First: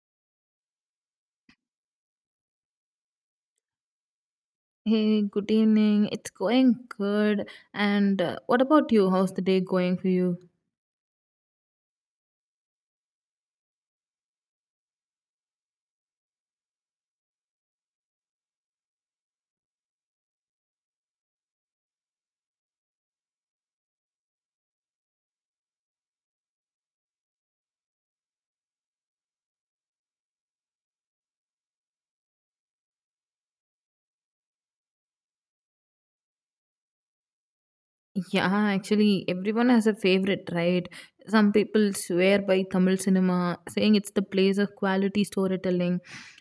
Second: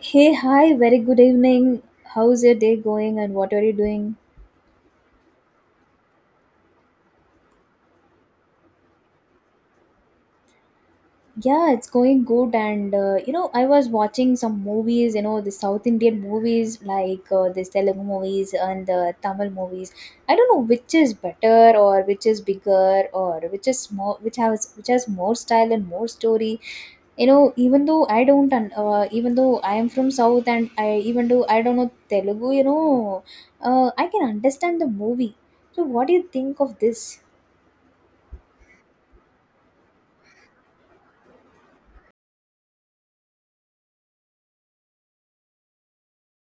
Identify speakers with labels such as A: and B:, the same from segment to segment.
A: Hey, hi, very good evening. How's your day going and what are you doing?
B: Hey, good evening. It's going good. And what about you? How's the day going for you?
A: Yeah, it's going good, and you know, I was watching some movies, you know, the South Indian movies like this Telugu movies and the Tamil movies. I don't know which is better or which is bigger or which is more, which has more style and more story. You know, even though I don't, even though I am from South and I even though I don't know Telugu, you know, I can understand the movie. So, what do you think of this?
B: Yeah, actually, everyone has a favorite, right? Some people swear by Tamil cinema, saying it's the place of quality storytelling.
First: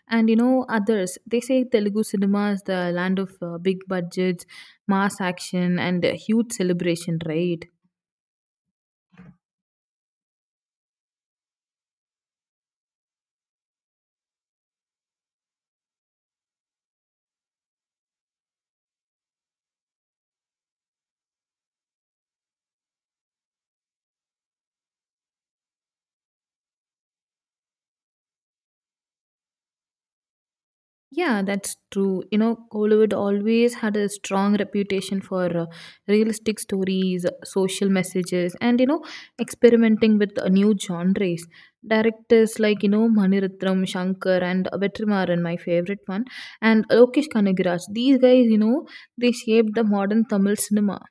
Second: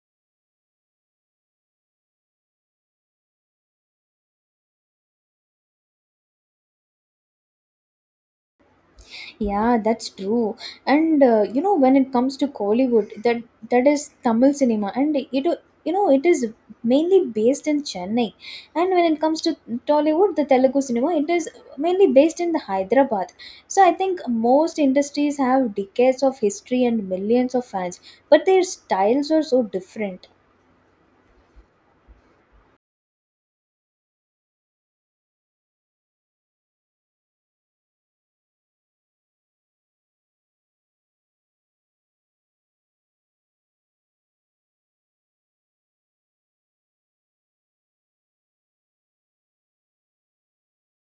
B: And you know, others, they say Telugu cinema is the land of big budgets, mass action, and huge celebration, right?
A: Yeah, that's true. And you know, when it comes to Kollywood, that is Tamil cinema, and it you know it is mainly based in Chennai. And when it comes to Tollywood, the Telugu cinema, it is mainly based in the Hyderabad. So I think most industries have decades of history and millions of fans, but their styles are so different.
B: Yeah, that's true. You know, Hollywood always had a strong reputation for realistic stories, social messages, and you know, experimenting with new genres. Directors like you know Manirathnam, Shankar, and Vetrimaran, my favorite one, and Lokesh Kanagaraj. These guys, you know, they shaped the modern Tamil cinema.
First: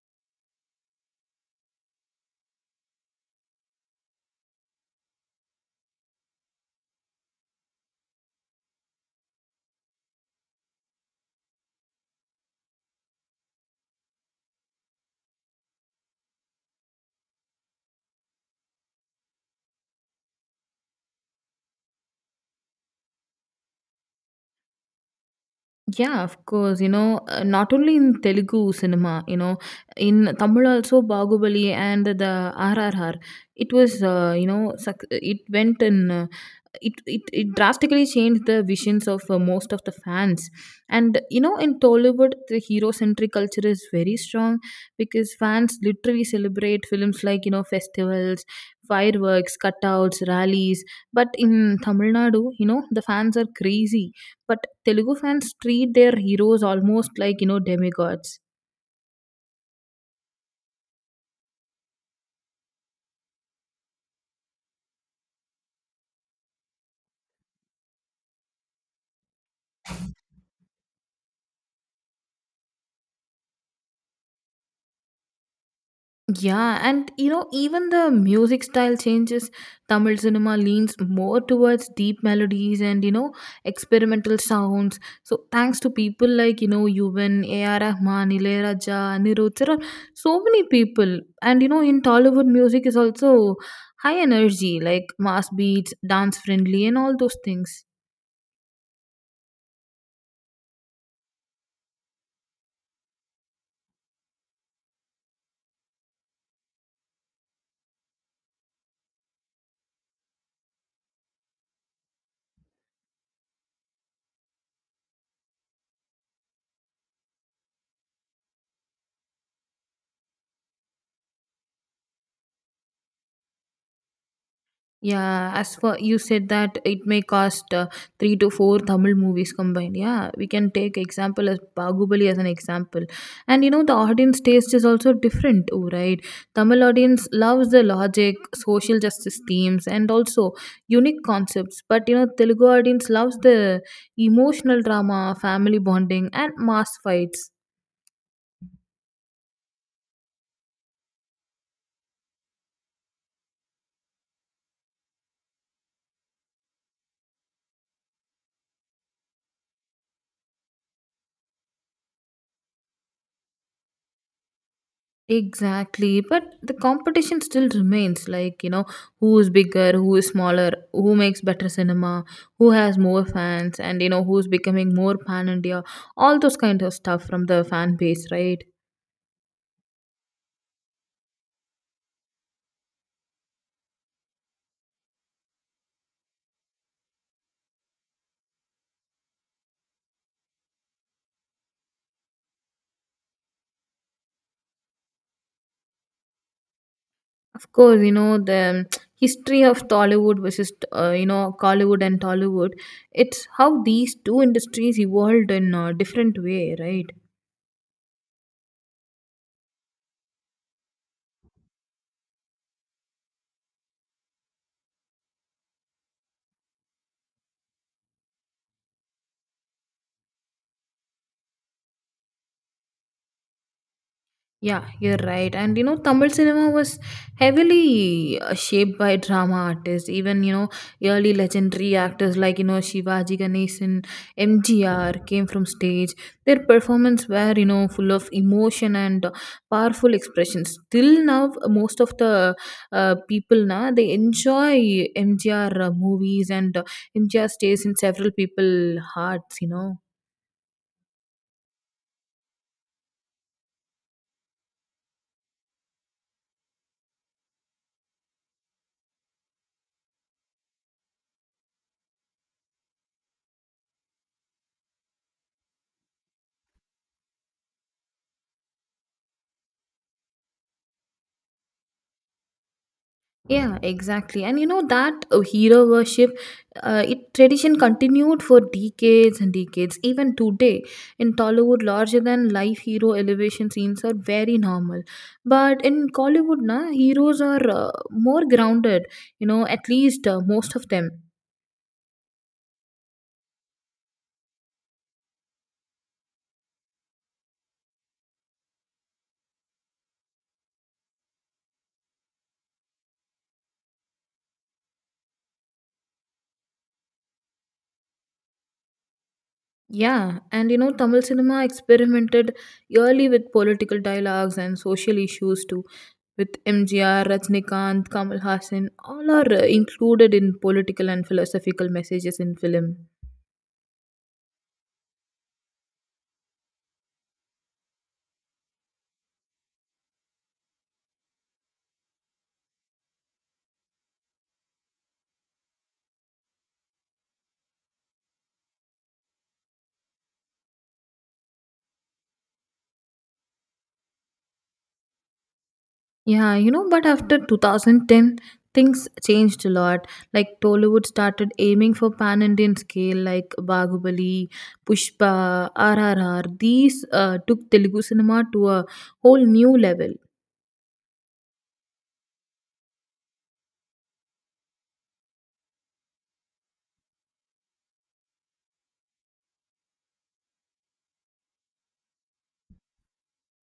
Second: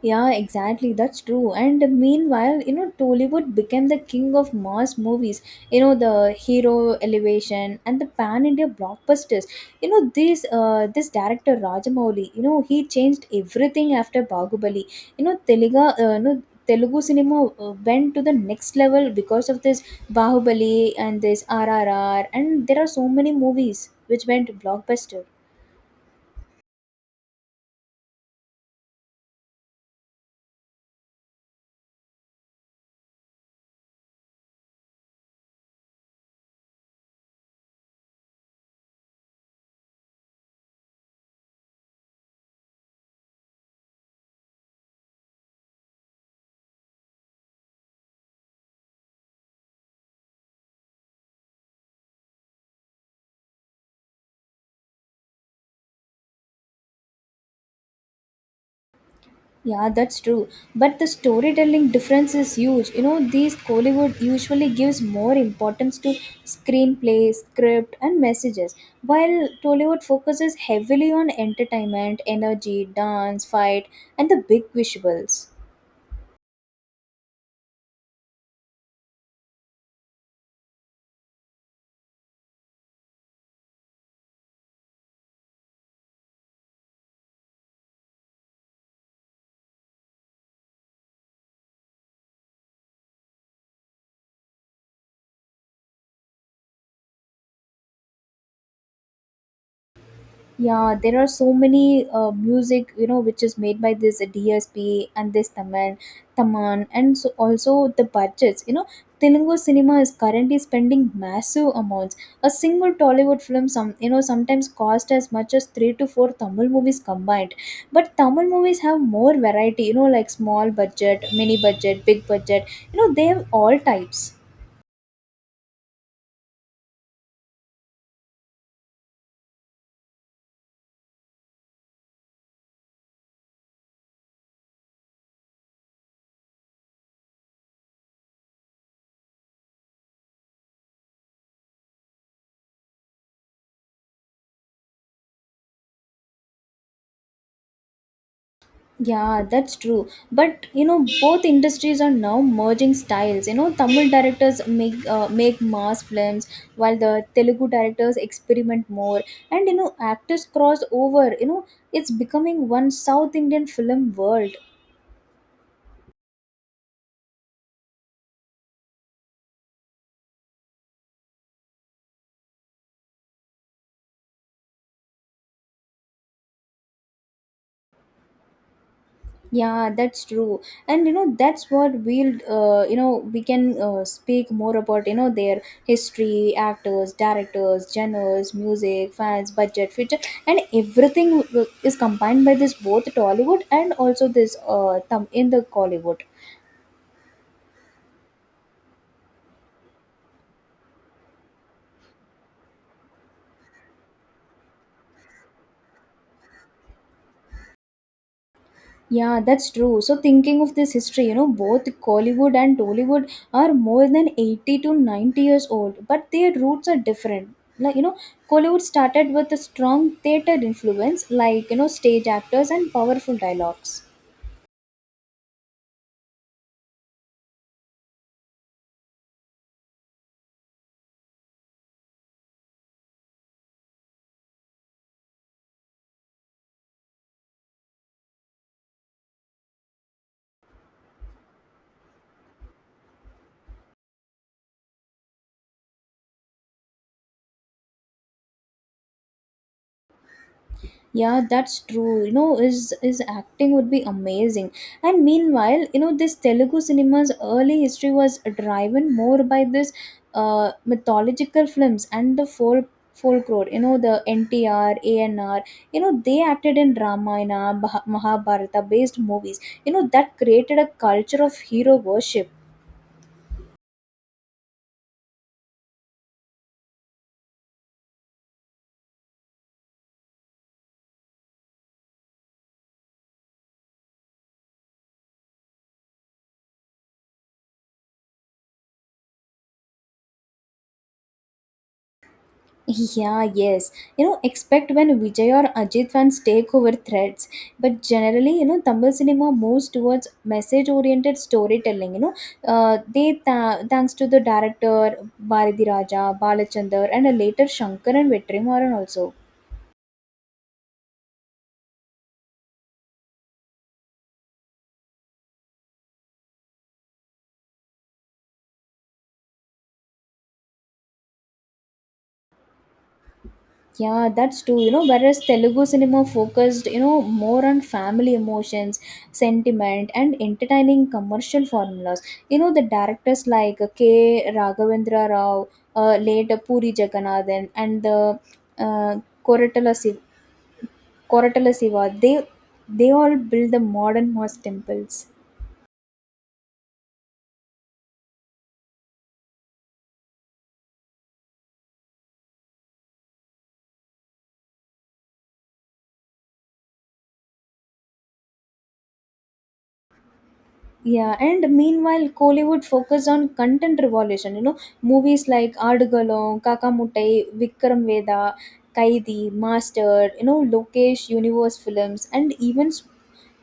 A: Yeah, exactly. That's true. And meanwhile, you know, Tollywood became the king of mass movies. You know, the hero elevation and the pan India blockbusters. You know, this director Rajamouli. You know, he changed everything after Bahubali. You know, Telugu. No, Telugu cinema went to the next level because of this Bahubali and this RRR, and there are so many movies which went blockbuster.
B: Yeah, of course. You know, not only in Telugu cinema, you know, in Tamil also Bahubali and the RRR. It was, you know, it went in. It drastically changed the visions of most of the fans. And you know, in Tollywood, the hero centric culture is very strong because fans literally celebrate films like, you know, festivals, fireworks, cutouts, rallies. But in Tamil Nadu, you know, the fans are crazy, but Telugu fans treat their heroes almost like, you know, demigods.
A: Yeah, that's true. But the storytelling difference is huge. You know, these Kollywood usually gives more importance to screenplay, script, and messages, while Tollywood focuses heavily on entertainment, energy, dance, fight, and the big visuals.
B: Yeah, and you know, even the music style changes. Tamil cinema leans more towards deep melodies and you know, experimental sounds. So, thanks to people like, you know, Yuvan, A.R. Rahman, Ilayaraja, Anirudh, there are so many people. And you know, in Tollywood, music is also high energy, like mass beats, dance friendly, and all those things.
A: Yeah, there are so many music, you know, which is made by this DSP and this Taman, and so also the budgets. You know, Telugu cinema is currently spending massive amounts. A single Tollywood film, some you know, sometimes cost as much as three to four Tamil movies combined. But Tamil movies have more variety. You know, like small budget, mini budget, big budget. You know, they have all types.
B: Yeah, as for you said that it may cost three to four Tamil movies combined. Yeah, we can take example as Bahubali as an example, and you know the audience taste is also different too, right? Tamil audience loves the logic, social justice themes, and also unique concepts. But you know Telugu audience loves the emotional drama, family bonding, and mass fights.
A: Yeah, that's true. But you know, both industries are now merging styles. You know, Tamil directors make mass films, while the Telugu directors experiment more. And you know, actors cross over. You know, it's becoming one South Indian film world.
B: Exactly, but the competition still remains like, you know, who is bigger, who is smaller, who makes better cinema, who has more fans, and you know, who's becoming more pan India, all those kind of stuff from the fan base, right?
A: Yeah, that's true. And you know, that's what you know, we can speak more about, you know, their history, actors, directors, genres, music, fans, budget, future, and everything is combined by this both Tollywood and also this thumb in the Collywood.
B: Of course, you know, the history of Tollywood versus, you know, Collywood and Tollywood, it's how these two industries evolved in a different way, right?
A: Yeah, that's true. So thinking of this history, you know, both Kollywood and Tollywood are more than 80 to 90 years old, but their roots are different. Like, you know, Kollywood started with a strong theatre influence, like, you know, stage actors and powerful dialogues.
B: Yeah, you're right. And you know, Tamil cinema was heavily shaped by drama artists. Even you know, early legendary actors like you know Shivaji Ganesan, MGR came from stage. Their performance were you know full of emotion and powerful expressions. Till now, most of the people now they enjoy MGR movies, and MGR stays in several people hearts. You know.
A: Yeah, that's true. You know, his acting would be amazing, and meanwhile, you know, this Telugu cinema's early history was driven more by this mythological films and the folk folklore. You know, the NTR, ANR, you know, they acted in Ramayana, Mahabharata based movies. You know, that created a culture of hero worship.
B: Yeah, exactly. And you know that hero worship, it tradition continued for decades and decades. Even today, in Tollywood, larger than life hero elevation scenes are very normal. But in Collywood, na heroes are more grounded. You know, at least most of them.
A: Yeah, yes. You know, expect when Vijay or Ajit fans take over threads. But generally, you know, Tamil cinema moves towards message-oriented storytelling. You know, thanks to the director Bharati Raja, Balachandar, and a later Shankar and Vetrimaran also.
B: Yeah, and you know, Tamil cinema experimented early with political dialogues and social issues too. With MGR, Rajnikant, Kamal Haasan, all are included in political and philosophical messages in film.
A: Yeah, that's true. You know, whereas Telugu cinema focused, you know, more on family emotions, sentiment, and entertaining commercial formulas. You know, the directors like K. Raghavendra Rao, late Puri Jagannathan, and the uh, Koratala Siva, Koratala Siva, they all build the modern mosque temples.
B: Yeah, you know, but after 2010, things changed a lot. Like Tollywood started aiming for pan Indian scale, like Bahubali, Pushpa, RRR. These took Telugu cinema to a whole new level.
A: Yeah, and meanwhile, Kollywood focused on content revolution. You know, movies like Adugalon, Kakamuttai, Vikram Veda, Kaidi, Master, you know, Lokesh Universe films, and even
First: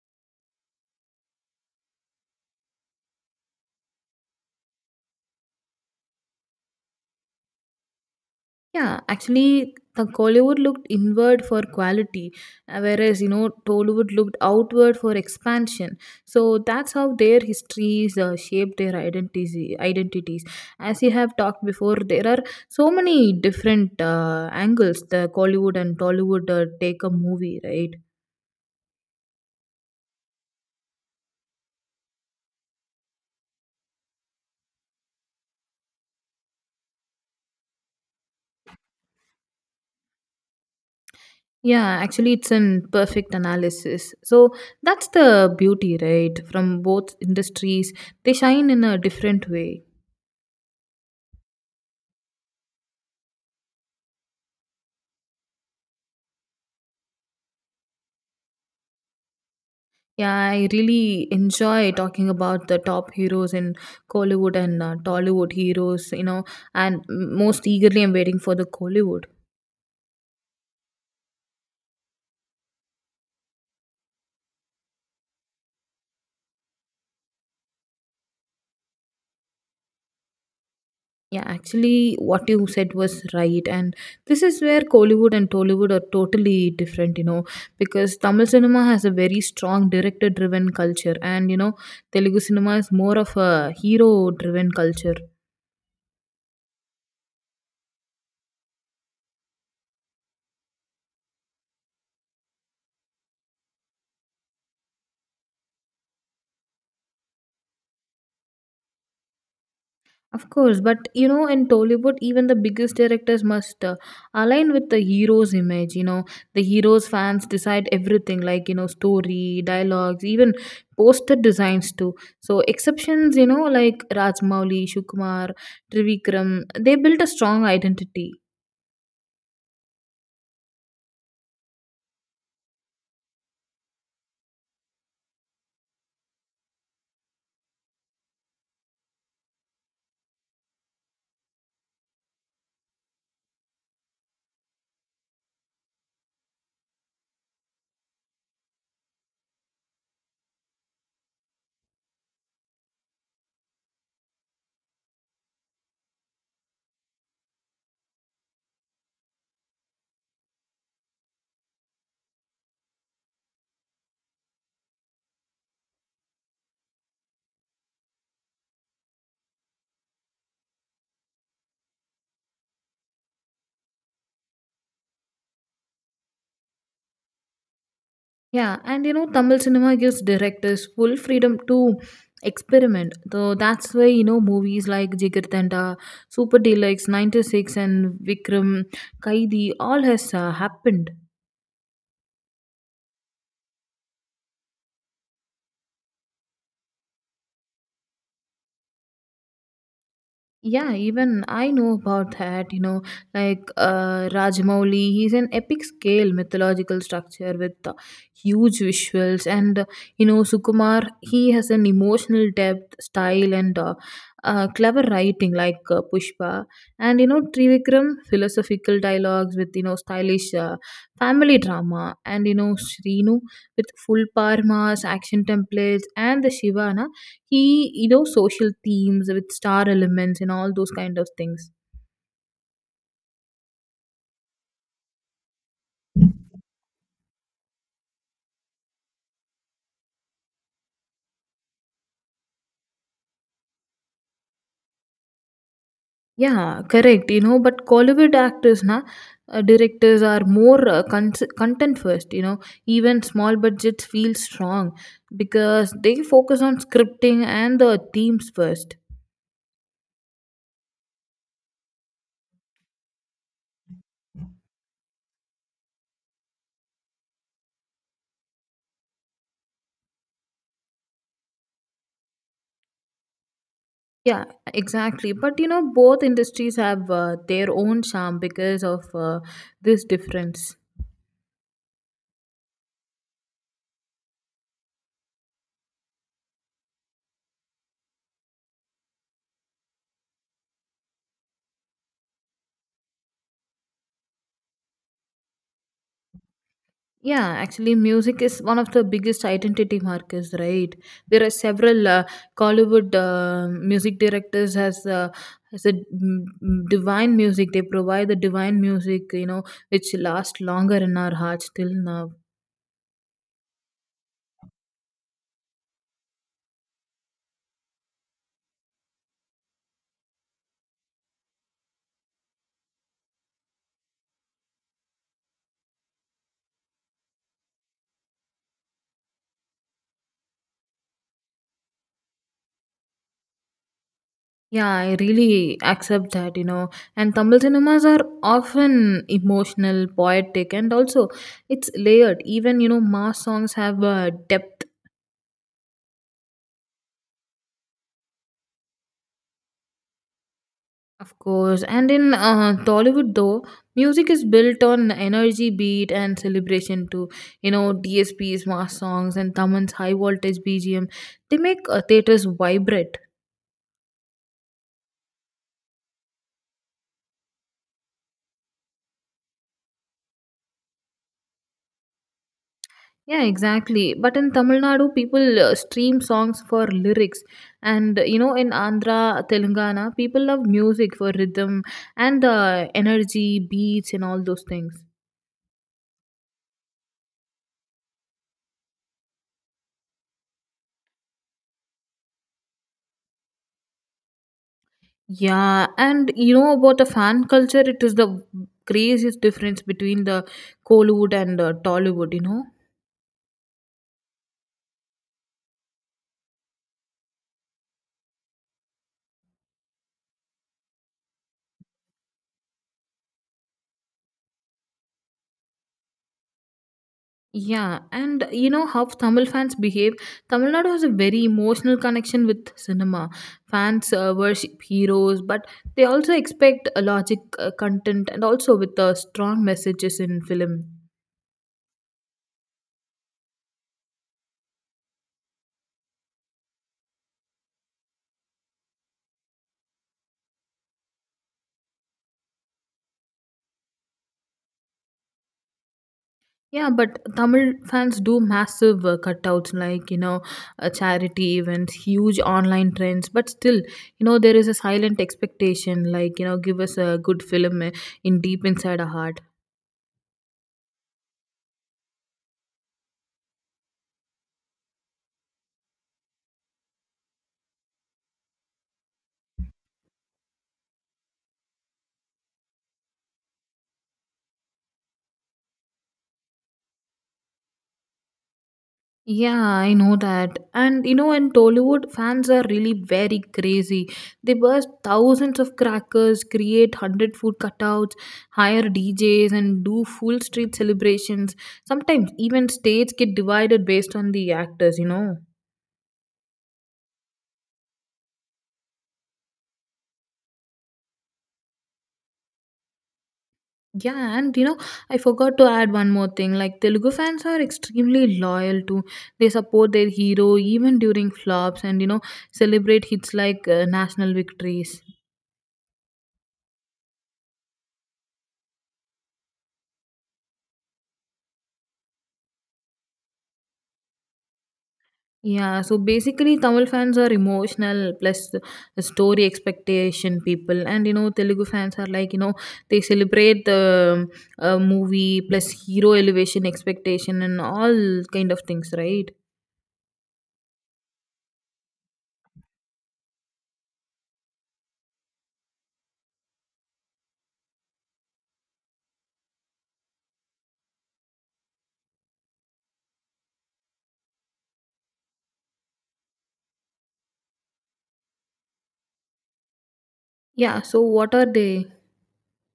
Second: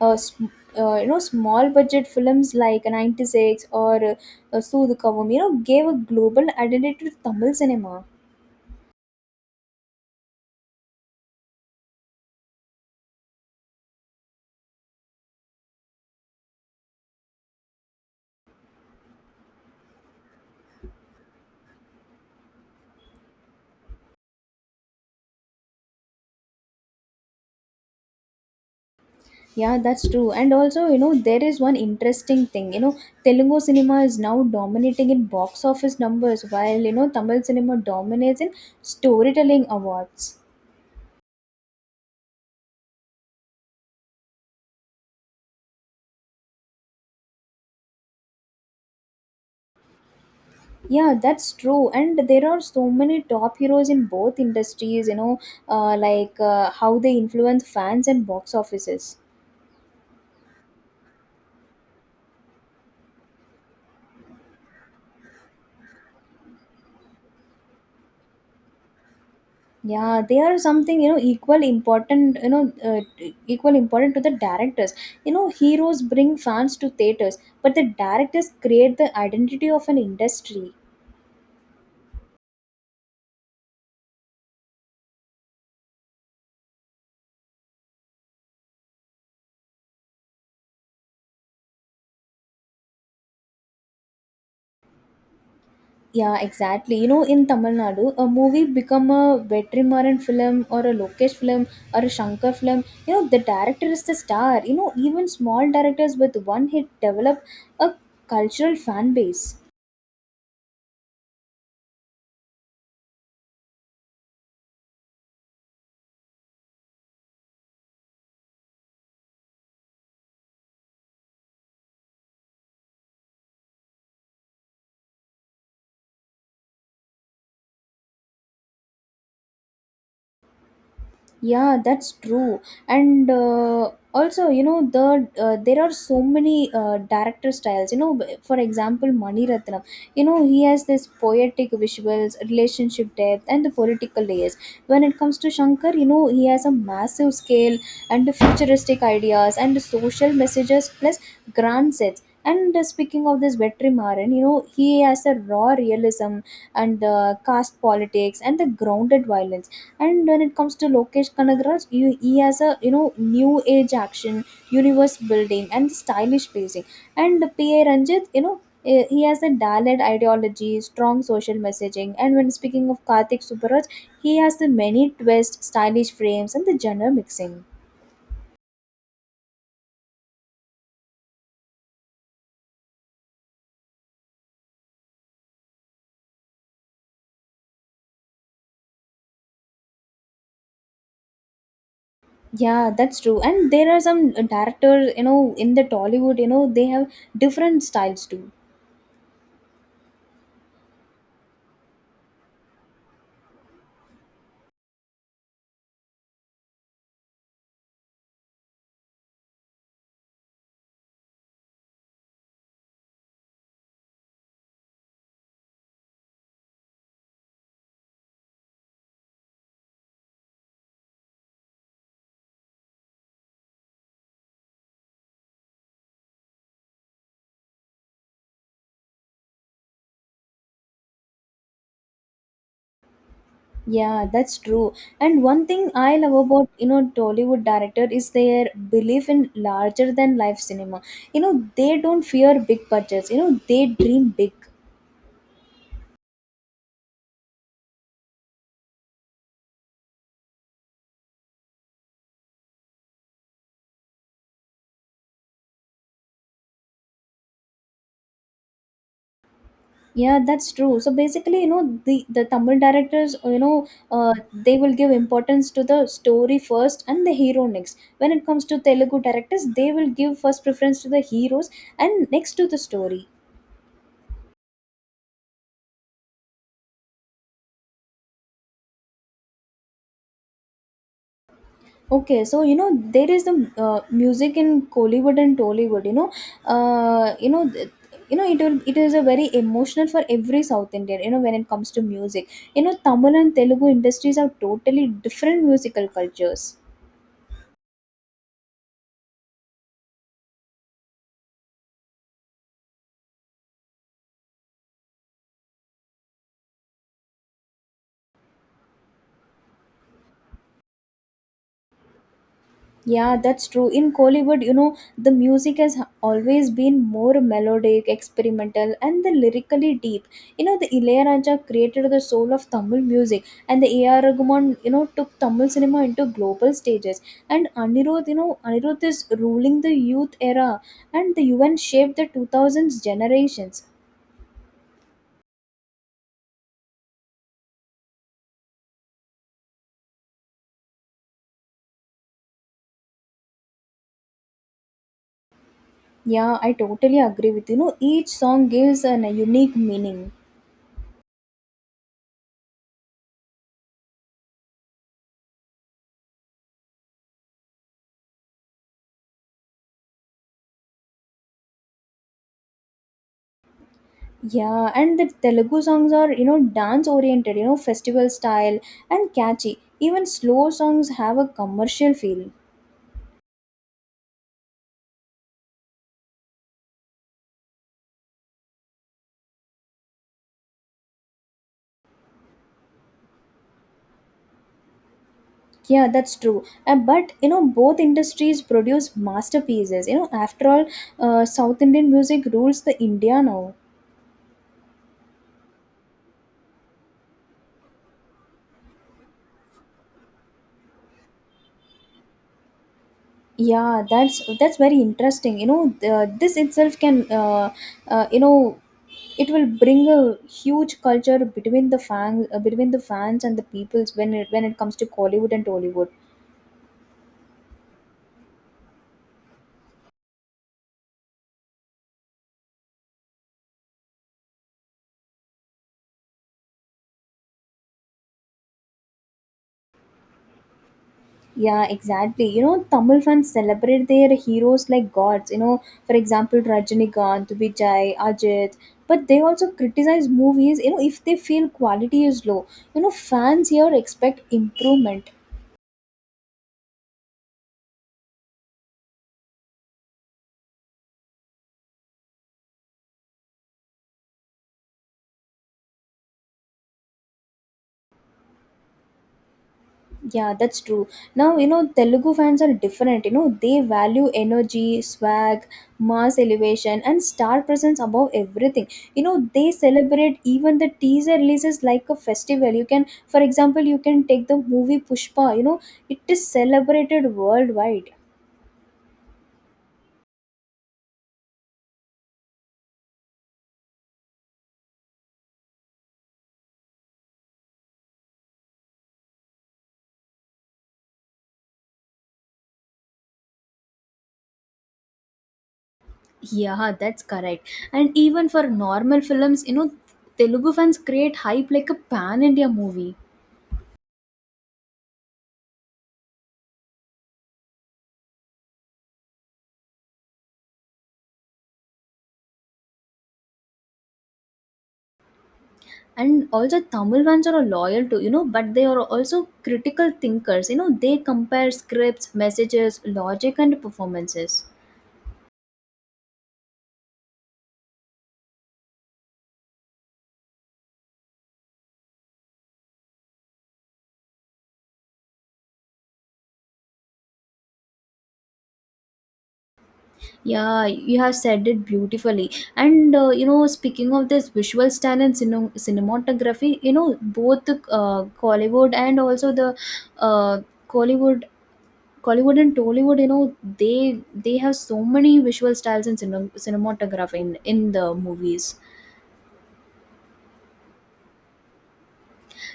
A: uh, sm- you know, small budget films like 96 or Soodhukavam, you know, gave a global identity to Tamil cinema.
B: Yeah, actually, the Kollywood looked inward for quality, whereas you know Tollywood looked outward for expansion. So that's how their histories shape their identities. Identities, as you have talked before, there are so many different angles the Kollywood and Tollywood take a movie, right?
A: Yeah, that's true. And also, you know, there is one interesting thing. You know, Telugu cinema is now dominating in box office numbers while, you know, Tamil cinema dominates in storytelling awards.
B: Yeah, actually, it's an perfect analysis. So that's the beauty, right? From both industries, they shine in a different way.
A: Yeah, that's true. And there are so many top heroes in both industries, you know, like how they influence fans and box offices.
B: Yeah, I really enjoy talking about the top heroes in Kollywood and Tollywood heroes, you know, and most eagerly I'm waiting for the Kollywood.
A: Yeah, they are something you know equal important, you know, equal important to the directors. You know, heroes bring fans to theaters, but the directors create the identity of an industry.
B: Yeah, actually, what you said was right, and this is where Kollywood and Tollywood are totally different, you know, because Tamil cinema has a very strong director driven culture, and you know, Telugu cinema is more of a hero driven culture.
A: Yeah, exactly. You know, in Tamil Nadu, a movie become a Vetrimaran film or a Lokesh film or a Shankar film. You know, the director is the star. You know, even small directors with one hit develop a cultural fan base.
B: Of course, but you know, in Tollywood, even the biggest directors must align with the hero's image. You know, the hero's fans decide everything, like you know, story, dialogues, even poster designs too. So exceptions, you know, like Rajmouli, Shukumar, Trivikram, they built a strong identity.
A: Yeah, that's true. And also, you know, there are so many director styles. You know, for example, Mani Ratnam, you know, he has this poetic visuals, relationship depth, and the political layers. When it comes to Shankar, you know, he has a massive scale and futuristic ideas and social messages plus grand sets, and speaking of this Vetri Maran, you know, he has a raw realism and the caste politics and the grounded violence. And when it comes to Lokesh Kanagraj, you, he has a, you know, new age action, universe building and stylish pacing. And P.A. Ranjit, you know, he has a Dalit ideology, strong social messaging, and when speaking of Karthik Subaraj, he has the many twists, stylish frames, and the genre mixing.
B: Yeah, and you know, Tamil cinema gives directors full freedom to experiment. So that's why, you know, movies like Jigarthanda, Super Deluxe, 96, and Vikram, Kaidi, all has happened.
A: Yeah, that's true. And there are some directors, you know, in the Tollywood, you know, they have different styles too.
B: Yeah, even I know about that, you know, like Rajmouli, he's an epic scale mythological structure with huge visuals. And, you know, Sukumar, he has an emotional depth, style, and clever writing like Pushpa. And, you know, Trivikram, philosophical dialogues with, you know, stylish family drama. And, you know, Srinu with full parmas, action templates, and the Shiva, he, you know, social themes with star elements and all those kind of things.
A: Yeah, that's true. And one thing I love about, you know, Tollywood director is their belief in larger than life cinema. You know, they don't fear big budgets. You know, they dream big.
B: Yeah, correct. You know, but Kollywood actors na, directors are more content first, you know. Even small budgets feel strong because they focus on scripting and the themes first.
A: Yeah, that's true. So basically, you know, the Tamil directors, you know, they will give importance to the story first and the hero next. When it comes to Telugu directors, they will give first preference to the heroes and next to the story.
B: Yeah, exactly, but you know both industries have their own charm because of this difference.
A: Okay, so you know there is the music in Kollywood and Tollywood. You know, you know. You know, it will, it is a very emotional for every South Indian. You know, when it comes to music, you know, Tamil and Telugu industries have totally different musical cultures.
B: Yeah, actually, music is one of the biggest identity markers, right? There are several Hollywood music directors has a divine music. They provide the divine music, you know, which lasts longer in our hearts till now.
A: Yeah, that's true. In Kollywood, you know, the music has always been more melodic, experimental, and the lyrically deep. You know, the Ilayaraja created the soul of Tamil music, and the A.R. Rahman, you know, took Tamil cinema into global stages. And Anirudh, you know, Anirudh is ruling the youth era, and the UN shaped the 2000s generations.
B: Yeah, I really accept that, you know. And Tamil cinemas are often emotional, poetic, and also it's layered. Even you know, mass songs have depth.
A: Yeah, I totally agree with you. You know, each song gives an, a unique meaning.
B: Of course, and in Tollywood though, music is built on energy, beat, and celebration too. You know, DSP's mass songs and Tamil's high voltage BGM, they make theaters vibrate.
A: Yeah, and the Telugu songs are, you know, dance oriented, you know, festival style and catchy. Even slow songs have a commercial feel.
B: Yeah, exactly. But in Tamil Nadu, people stream songs for lyrics, and you know, in Andhra, Telangana, people love music for rhythm and energy, beats, and all those things.
A: Yeah, that's true. But, you know, both industries produce masterpieces. You know, after all, South Indian music rules the India now.
B: Yeah, and you know about the fan culture, it is the craziest difference between the Kollywood and Tollywood, you know.
A: Yeah, that's very interesting. You know, this itself can, you know, it will bring a huge culture between the fans and the peoples when it comes to Kollywood and Tollywood.
B: Yeah, and you know how Tamil fans behave. Tamil Nadu has a very emotional connection with cinema. Fans worship heroes, but they also expect a logic content and also with strong messages in film.
A: Yeah, exactly. You know, Tamil fans celebrate their heroes like gods. You know, for example, Rajinikanth, Vijay, Ajit. But they also criticize movies, you know, if they feel quality is low. You know, fans here expect improvement.
B: Yeah, but Tamil fans do massive cutouts like, you know, charity events, huge online trends. But still, you know, there is a silent expectation like, you know, give us a good film in deep inside our heart.
A: Yeah, that's true. Now, you know, Telugu fans are different. You know, they value energy, swag, mass elevation, and star presence above everything. You know, they celebrate even the teaser releases like a festival. You can, for example, you can take the movie Pushpa, you know, it is celebrated worldwide.
B: Yeah, I know that. And, you know, in Tollywood, fans are really very crazy. They burst thousands of crackers, create 100 food cutouts, hire DJs, and do full street celebrations. Sometimes even states get divided based on the actors, you know.
A: Yeah, that's correct. And even for normal films, you know, Telugu fans create hype like a pan India movie.
B: Yeah, and you know, I forgot to add one more thing. Like Telugu fans are extremely loyal to, they support their hero even during flops and you know, celebrate hits like national victories.
A: And also Tamil ones are loyal to, you know, but they are also critical thinkers. You know, they compare scripts, messages, logic, and performances.
B: Yeah, so basically Tamil fans are emotional plus the story expectation people, and you know Telugu fans are like, you know, they celebrate the movie plus hero elevation expectation and all kind of things, right?
A: Yeah, you have said it beautifully. And you know, speaking of this visual style and cinematography, you know, both the uh, Collywood, Collywood and Tollywood, you know, they have so many visual styles and cinematography in the movies.
B: Yeah, so what are they?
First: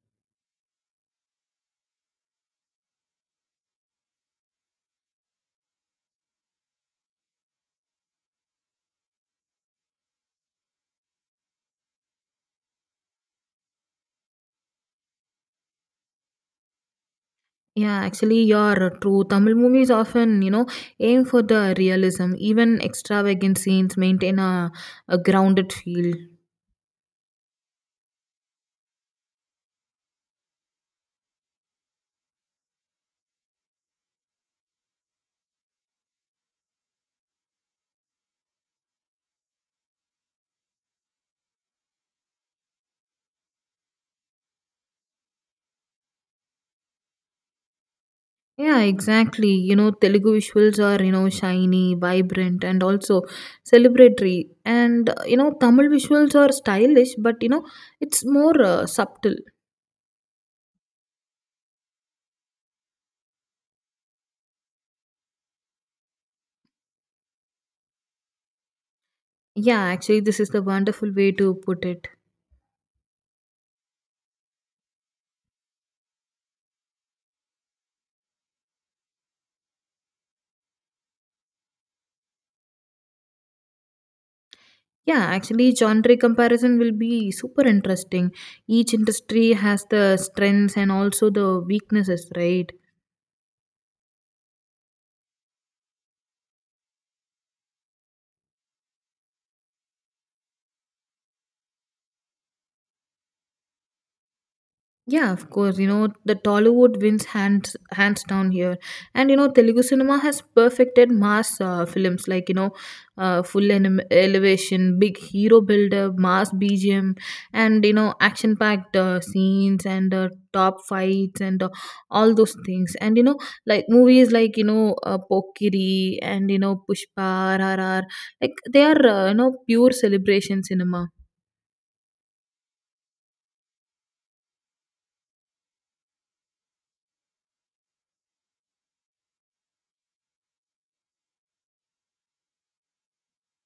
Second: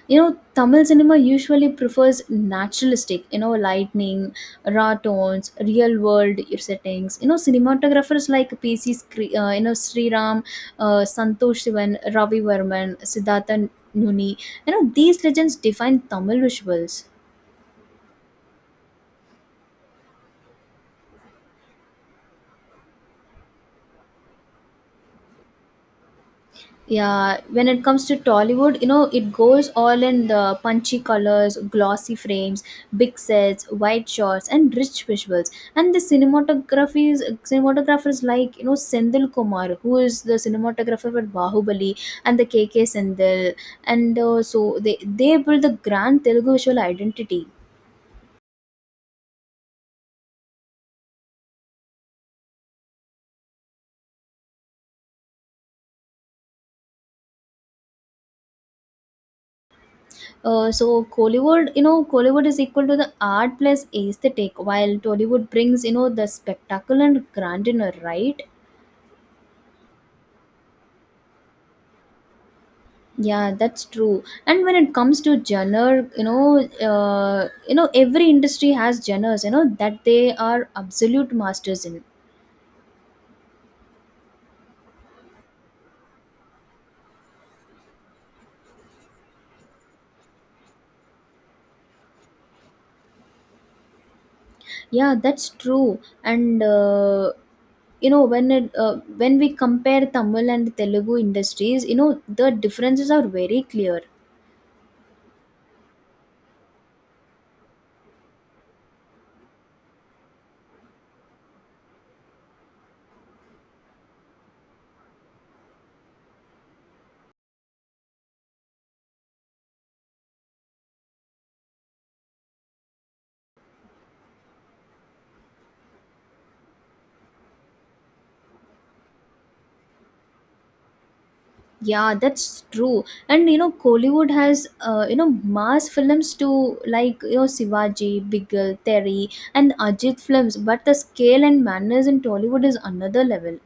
A: You know, Tamil cinema usually prefers naturalistic, you know, lightning, raw tones, real world settings. You know, cinematographers like PC, you know, Sri Ram, Santosh Sivan, Ravi Varman, Siddhartha Nuni. You know, these legends define Tamil visuals.
B: Yeah, actually, you're true. Tamil movies often, you know, aim for the realism. Even extravagant scenes maintain a grounded feel.
A: Yeah, when it comes to Tollywood, you know, it goes all in the punchy colors, glossy frames, big sets, wide shots, and rich visuals. And the cinematography is cinematographers like you know Sendil Kumar, who is the cinematographer for Bahubali and the K K Sendil, and so they build the grand Telugu visual identity.
B: Yeah, exactly. You know, Telugu visuals are, you know, shiny, vibrant, and also celebratory. And, you know, Tamil visuals are stylish, but, you know, it's more subtle.
A: So Kollywood, you know, Kollywood is equal to the art plus aesthetic, while Tollywood brings you know the spectacle and grandeur, right?
B: Yeah, actually, this is the wonderful way to put it.
A: Yeah, that's true. And when it comes to genre, you know, every industry has genres, you know, that they are absolute masters in.
B: Yeah, actually, genre comparison will be super interesting. Each industry has the strengths and also the weaknesses, right?
A: Yeah, that's true. And you know, when it when we compare Tamil and Telugu industries, you know, the differences are very clear.
B: Yeah, of course. You know, the Tollywood wins hands down here, and you know, Telugu cinema has perfected mass films like you know, elevation, big hero buildup, mass BGM, and you know, action packed scenes and top fights and all those things. And you know, like movies like you know, Pokiri and you know, Pushpa, RRR, like they are you know, pure celebration cinema.
A: Yeah, that's true. And you know, Kollywood has you know mass films too, like you know Sivaji, Biggle, Terry, and Ajit films. But the scale and manners in Tollywood is another level.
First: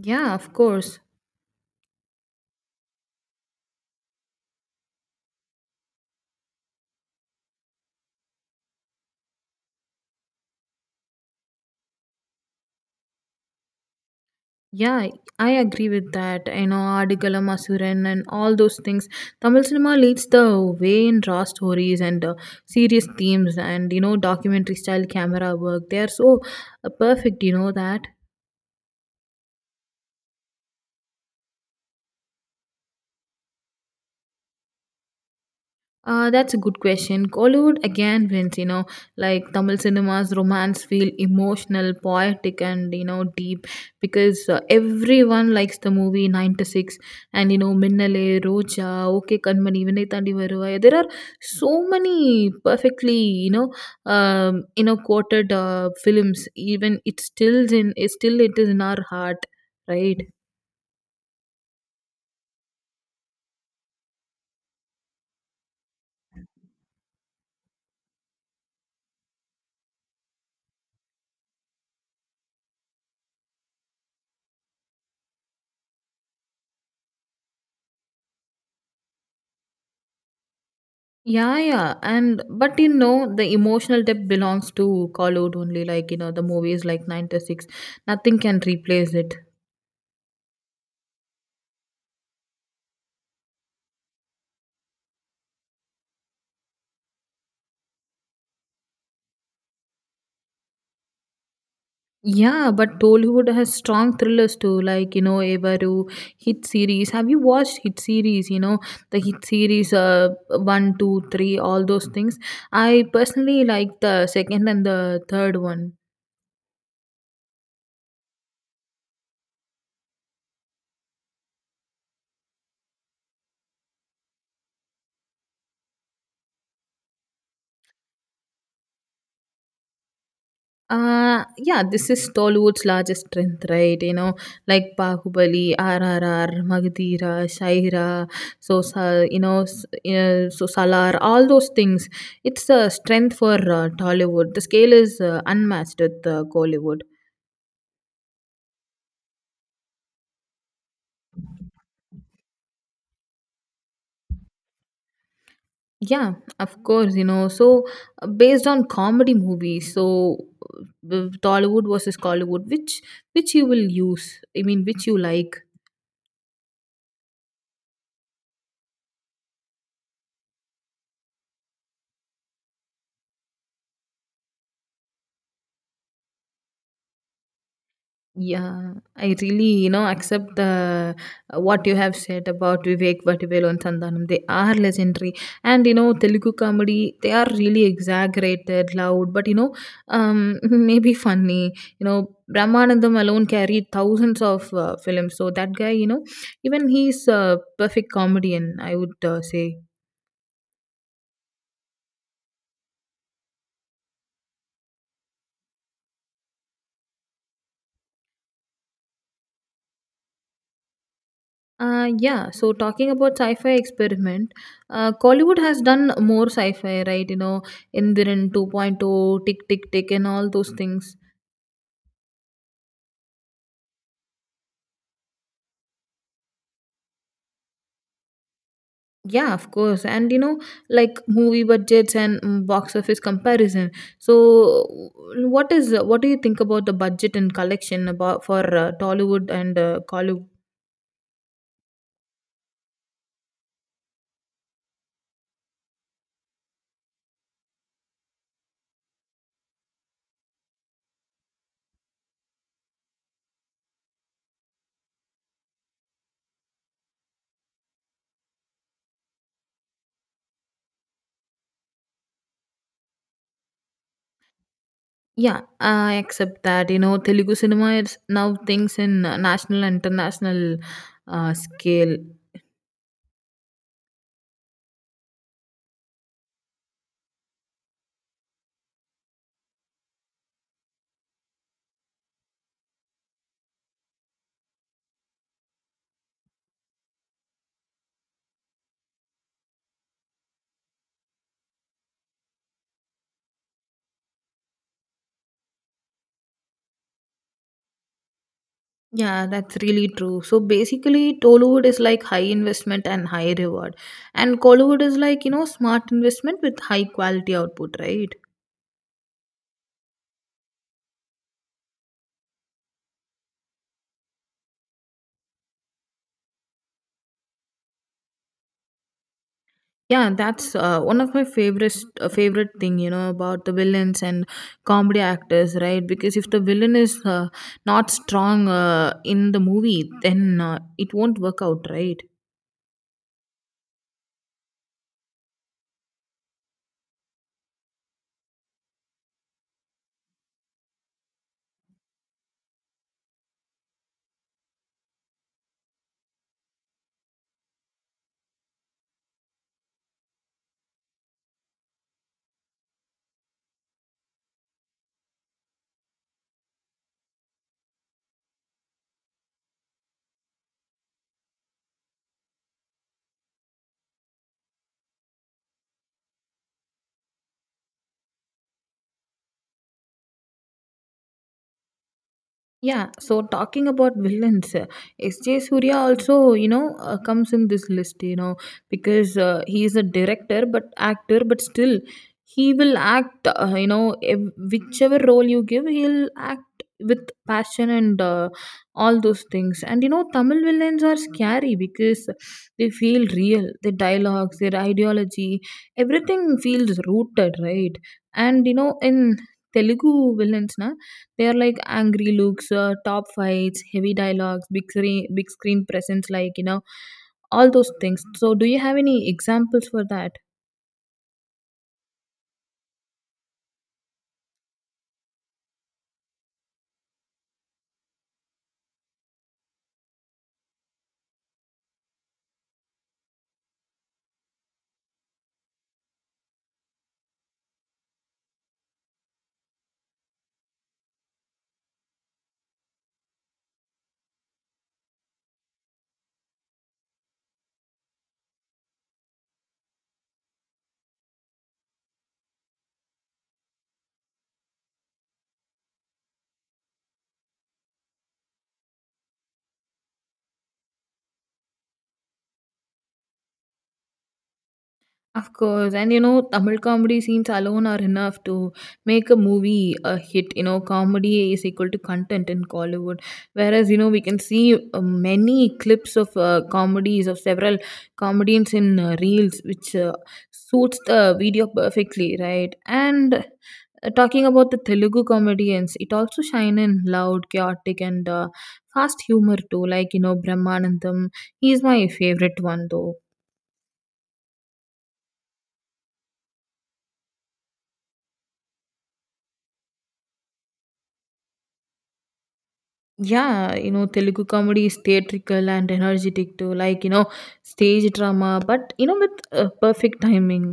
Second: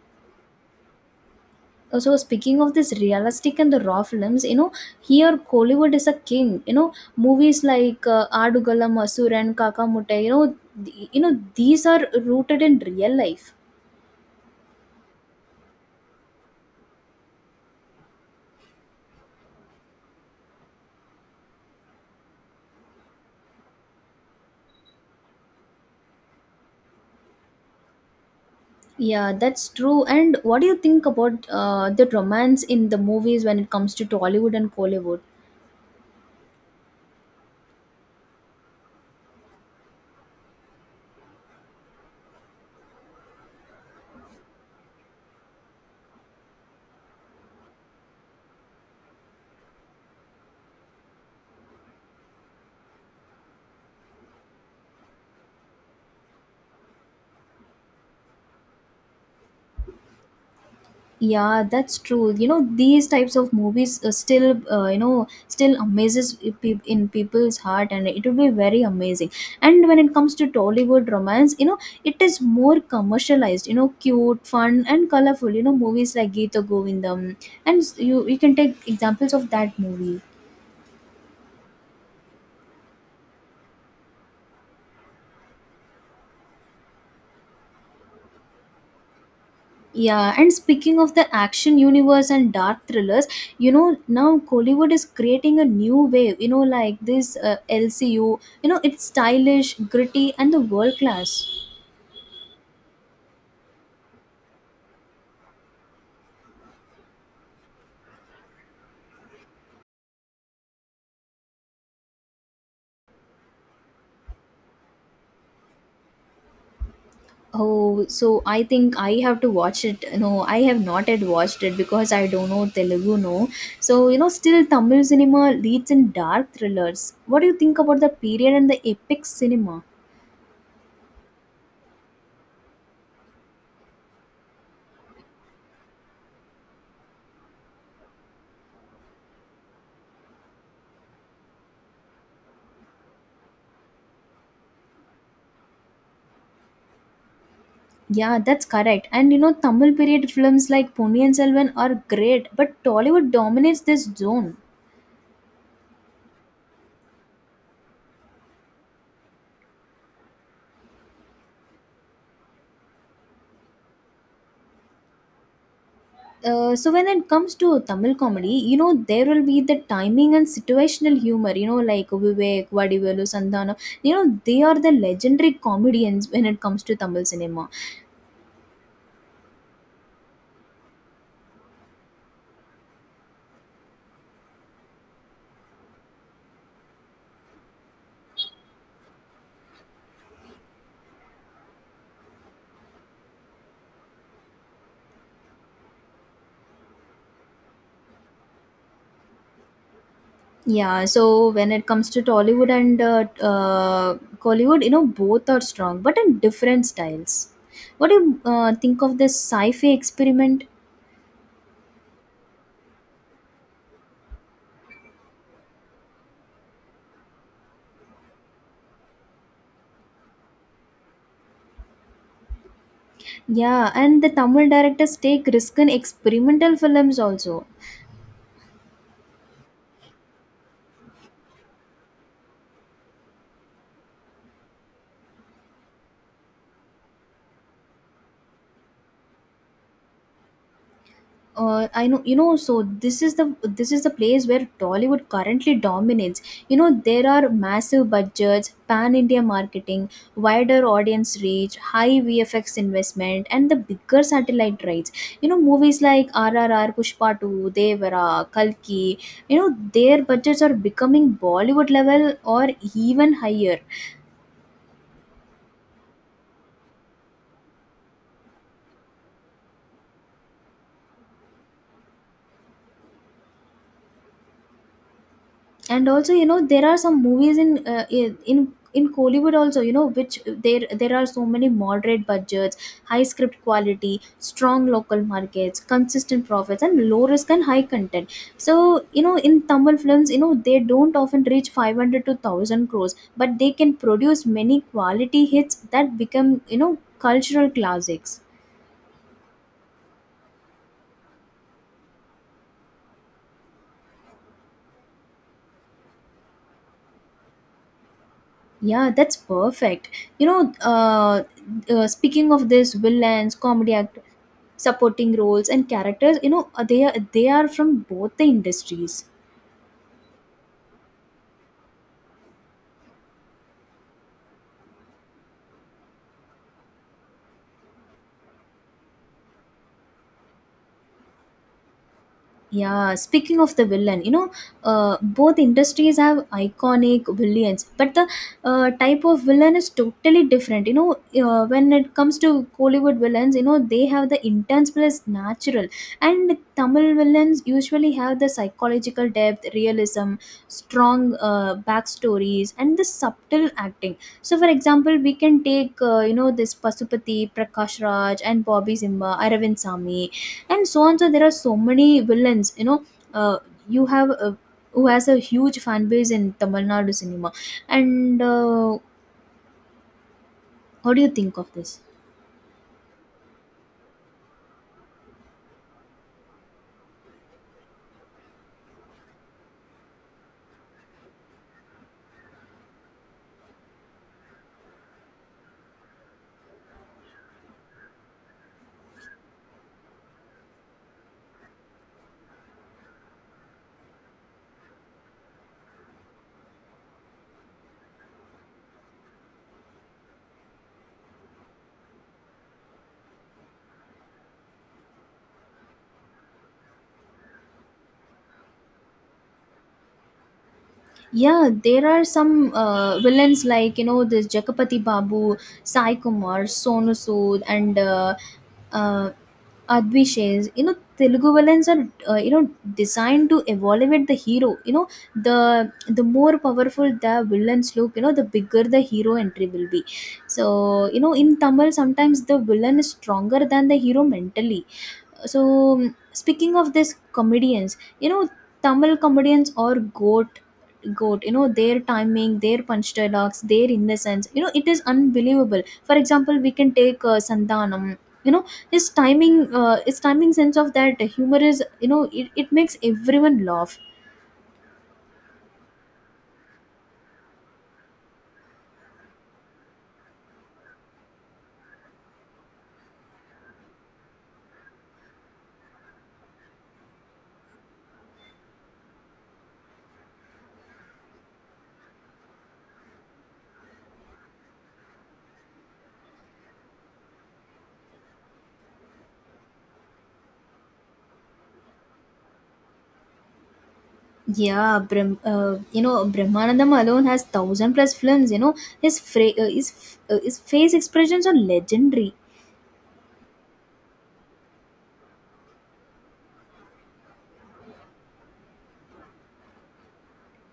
B: Yeah, of course.
A: So speaking of this realistic and the raw films, you know, here Kollywood is a king. You know, movies like Aadugala Masur and Kakamuttai. You know, you know these are rooted in real life.
B: Yeah, I agree with that. You know, Adigalam Asuran and all those things. Tamil cinema leads the way in raw stories and serious themes and, you know, documentary style camera work. They are so perfect, you know, that.
A: Yeah, that's true. And what do you think about the romance in the movies when it comes to Tollywood and Collywood?
B: That's a good question. Kollywood again wins, you know, like Tamil cinema's romance feel emotional, poetic, and you know, deep because everyone likes the movie 96 and you know, Minnale, Roja, OK Kanmani, Vinay Thandi Varuvai. There are so many perfectly, you know, quoted films, even it still it is in our heart, right?
A: Yeah, that's true. You know, these types of movies still, you know, still amazes in people's heart, and it will be very amazing. And when it comes to Tollywood romance, you know, it is more commercialized. You know, cute, fun, and colorful. You know, movies like Geeta Govindam, and you can take examples of that movie.
B: Yeah, yeah. And but you know, the emotional depth belongs to Call Out only, like you know, the movies like 96. Nothing can replace it.
A: Yeah, and speaking of the action universe and dark thrillers, you know, now Kollywood is creating a new wave, you know, like this LCU, you know, it's stylish, gritty, and the world class.
B: Yeah, but Tollywood has strong thrillers too, like you know, Evaru, Hit series. Have you watched Hit series? You know, the Hit series, one, two, three, all those things. I personally like the second and the third one.
A: Oh, so I think I have to watch it. No, I have not yet watched it because I don't know Telugu, no. So, you know, still Tamil cinema leads in dark thrillers. What do you think about the period and the epic cinema?
B: Yeah, this is Tollywood's largest strength, right? You know, like Bahubali, RRR, Magadira, Shaira, so Salar, all those things. It's a strength for Tollywood. The scale is unmatched with Gollywood.
A: Yeah, that's correct. And you know, Tamil period films like Ponniyin Selvan are great, but Tollywood dominates this zone.
B: Yeah, of course, you know. So, based on comedy movies, so Tollywood versus Collywood, which you will use? I mean, which you like?
A: So when it comes to Tamil comedy, you know there will be the timing and situational humor. You know, like Vivek, Vadivelu, Santhanam. You know they are the legendary comedians when it comes to Tamil cinema.
B: Yeah, I really, you know, accept the what you have said about Vivek Vadivel and Santhanam. They are legendary, and you know, Telugu comedy. They are really exaggerated, loud, but you know, maybe funny. You know, Brahmanandam alone carried thousands of films, so that guy, you know, even he's a perfect comedian, I would say.
A: Yeah. So when it comes to Tollywood and Collywood, you know both are strong, but in different styles. What do you think of this sci-fi experiment?
B: Yeah, so talking about sci fi experiment, Kollywood has done more sci fi, right? You know, Indiran 2.0, Tick Tick Tick, and all those things.
A: Yeah, and the Tamil directors take risk in experimental films also.
B: Yeah, of course. And you know, like movie budgets and box office comparison. So, what do you think about the budget and collection about for Tollywood and Kollywood?
A: I know you know so this is the place where Tollywood currently dominates. You know there are massive budgets, pan India marketing, wider audience reach, high VFX investment, and the bigger satellite rights. You know movies like RRR, Pushpa 2, Devara, Kalki. You know their budgets are becoming Bollywood level or even higher
B: Yeah, I accept that. You know, Telugu cinema is now things in national and international scale.
A: and also you know there are some movies in in in Kollywood also you know which there are so many moderate budgets high script quality strong local markets consistent profits and low risk and high content so you know in Tamil films you know they don't often reach 500 to 1000 crores but they can produce many quality hits that become you know cultural classics.
B: Yeah, that's really true. So basically, Tollywood is like high investment and high reward, and Collywood is like you know smart investment with high quality output, right?
A: Yeah, that's perfect. You know, speaking of this, villains, comedy act, supporting roles, and characters, you know, they are from both the industries.
B: Yeah, that's one of my favorite thing you know about the villains and comedy actors, right? Because if the villain is not strong in the movie, then it won't work out, right?
A: Yeah, speaking of the villain, you know, both industries have iconic villains, but the type of villain is totally different. You know, when it comes to Hollywood villains, you know, they have the intense plus natural, and Tamil villains usually have the psychological depth, realism, strong backstories, and the subtle acting. So, for example, we can take, you know, this Pasupati, Prakash Raj, and Bobby Zimba, Aravind Sami and so on, so there are so many villains you know uh, you have who has a huge fan base in Tamil Nadu cinema and what do you think of this?
B: Yeah, so talking about villains, S.J. Surya also, you know, comes in this list, you know, because he is a director but actor, but still he will act, you know, whichever role you give, he'll act with passion and all those things. And, you know, Tamil villains are scary because they feel real, their dialogues, their ideology, everything feels rooted, right? And, you know, in Telugu villains, they are like angry looks, top fights, heavy dialogues, big screen presence, like you know, all those things. So, do you have any examples for that?
A: Yeah, there are some villains like you know this Jakapati Babu, Sai Kumar, Sonu Sood and uh, Advishes, you know, Telugu villains are, you know, designed to evaluate the hero. You know, the the more powerful the villains look, you know, the bigger the hero entry will be. So, you know, in Tamil, sometimes the villain is stronger than the hero mentally. So speaking of this comedians you know Tamil comedians are goat, goat, you know their timing, their punch dialogues, their innocence, you know it is unbelievable. For example, we can take Sandanam, you know, his timing sense of that humor is, you know, it makes everyone laugh.
B: Of course, and you know, Tamil comedy scenes alone are enough to make a movie a hit. You know, comedy is equal to content in Kollywood. Whereas, you know, we can see many clips of comedies of several comedians in reels, which suits the video perfectly, right? And talking about the Telugu comedians, it also shine in loud, chaotic, and fast humor too. Like you know, Brahmanandam, he's my favorite one though.
A: Yeah, you know Brahmanandam alone has thousand plus films you know his fra- his, f- his face expressions are legendary.
B: Yeah, you know, Telugu comedy is theatrical and energetic too, like, you know, stage drama, but, you know, with perfect timing.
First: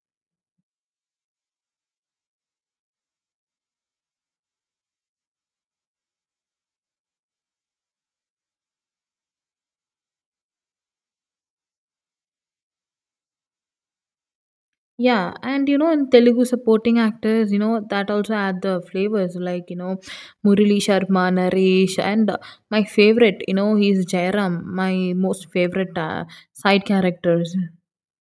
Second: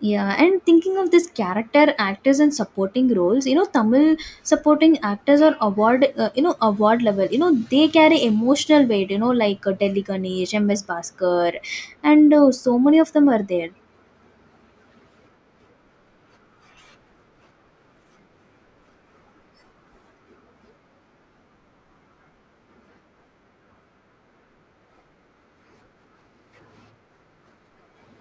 A: Yeah, and thinking of this character actors and supporting roles, you know, Tamil supporting actors are you know, award level. You know, they carry emotional weight. You know, like Delhi Ganesh, M.S. Bhaskar, and so many of them are there.
B: Yeah, and you know, in Telugu supporting actors, you know, that also add the flavors, like, you know, Murali Sharma, Naresh, and my favorite, you know, he's Jairam, my most favorite side characters.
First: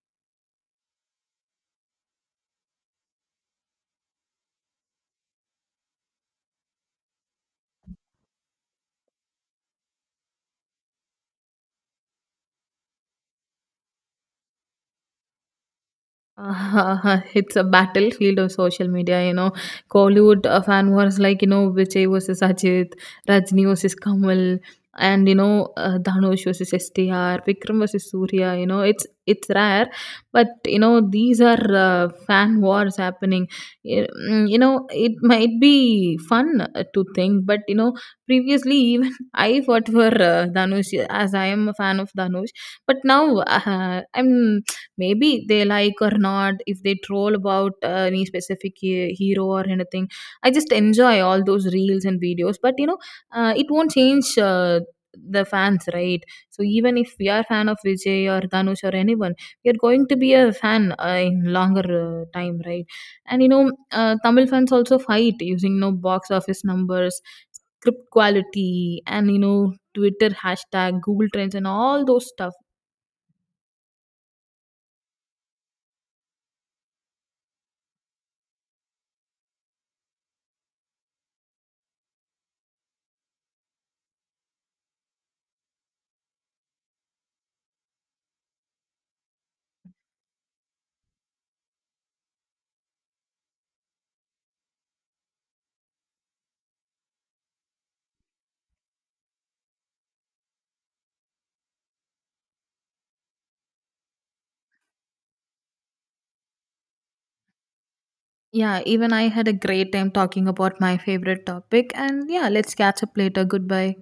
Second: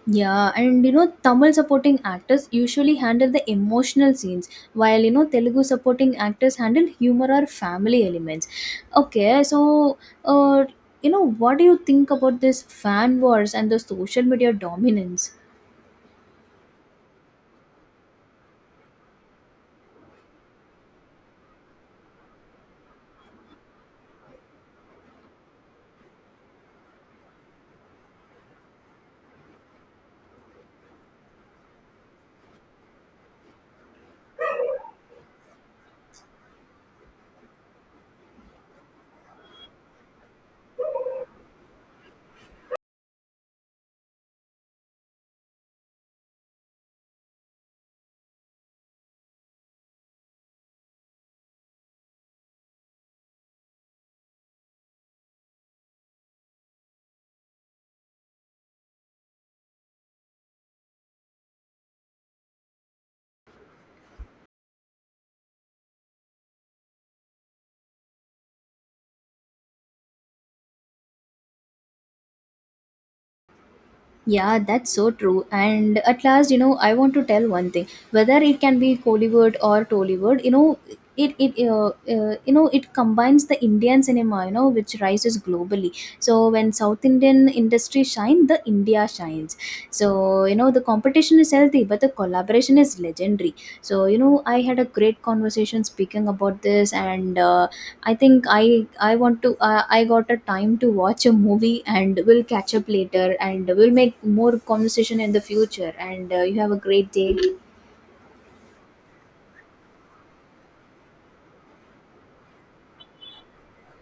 A: Yeah, and you know, Tamil supporting actors usually handle the emotional scenes, while you know, Telugu supporting actors handle humor or family elements. Okay, so uh, you know, what do you think about this fan wars and the social media dominance?
B: It's a battlefield of social media, you know. Kollywood fan wars like, you know, Vijay versus Ajit, Rajni versus Kamal, and you know, Dhanush versus STR, Vikram versus Surya. You know, it's rare, but you know, these are fan wars happening. You know, it might be fun to think, but you know, previously even I fought for Dhanush as I am a fan of Dhanush, but now I'm maybe they like or not. If they troll about any specific hero or anything, I just enjoy all those reels and videos. But you know, it won't change the fans, right? So even if we are fan of Vijay or Dhanush or anyone, we are going to be a fan in longer time, right? And you know, Tamil fans also fight using you know box office numbers, script quality, and you know, Twitter hashtag, Google trends, and all those stuff.
A: Yeah, that's so true. And at last, you know, I want to tell one thing. Whether it can be Kollywood or Tollywood, you know, it you know it combines the Indian cinema, you know, which rises globally. So when South Indian industry shine, the India shines. So you know the competition is healthy, but the collaboration is legendary. So you know, I had a great conversation speaking about this, and I think I want to I got a time to watch a movie, and we'll catch up later and we'll make more conversation in the future, and you have a great day.
B: Yeah, even I had a great time talking about my favorite topic. And yeah, let's catch up later. Goodbye.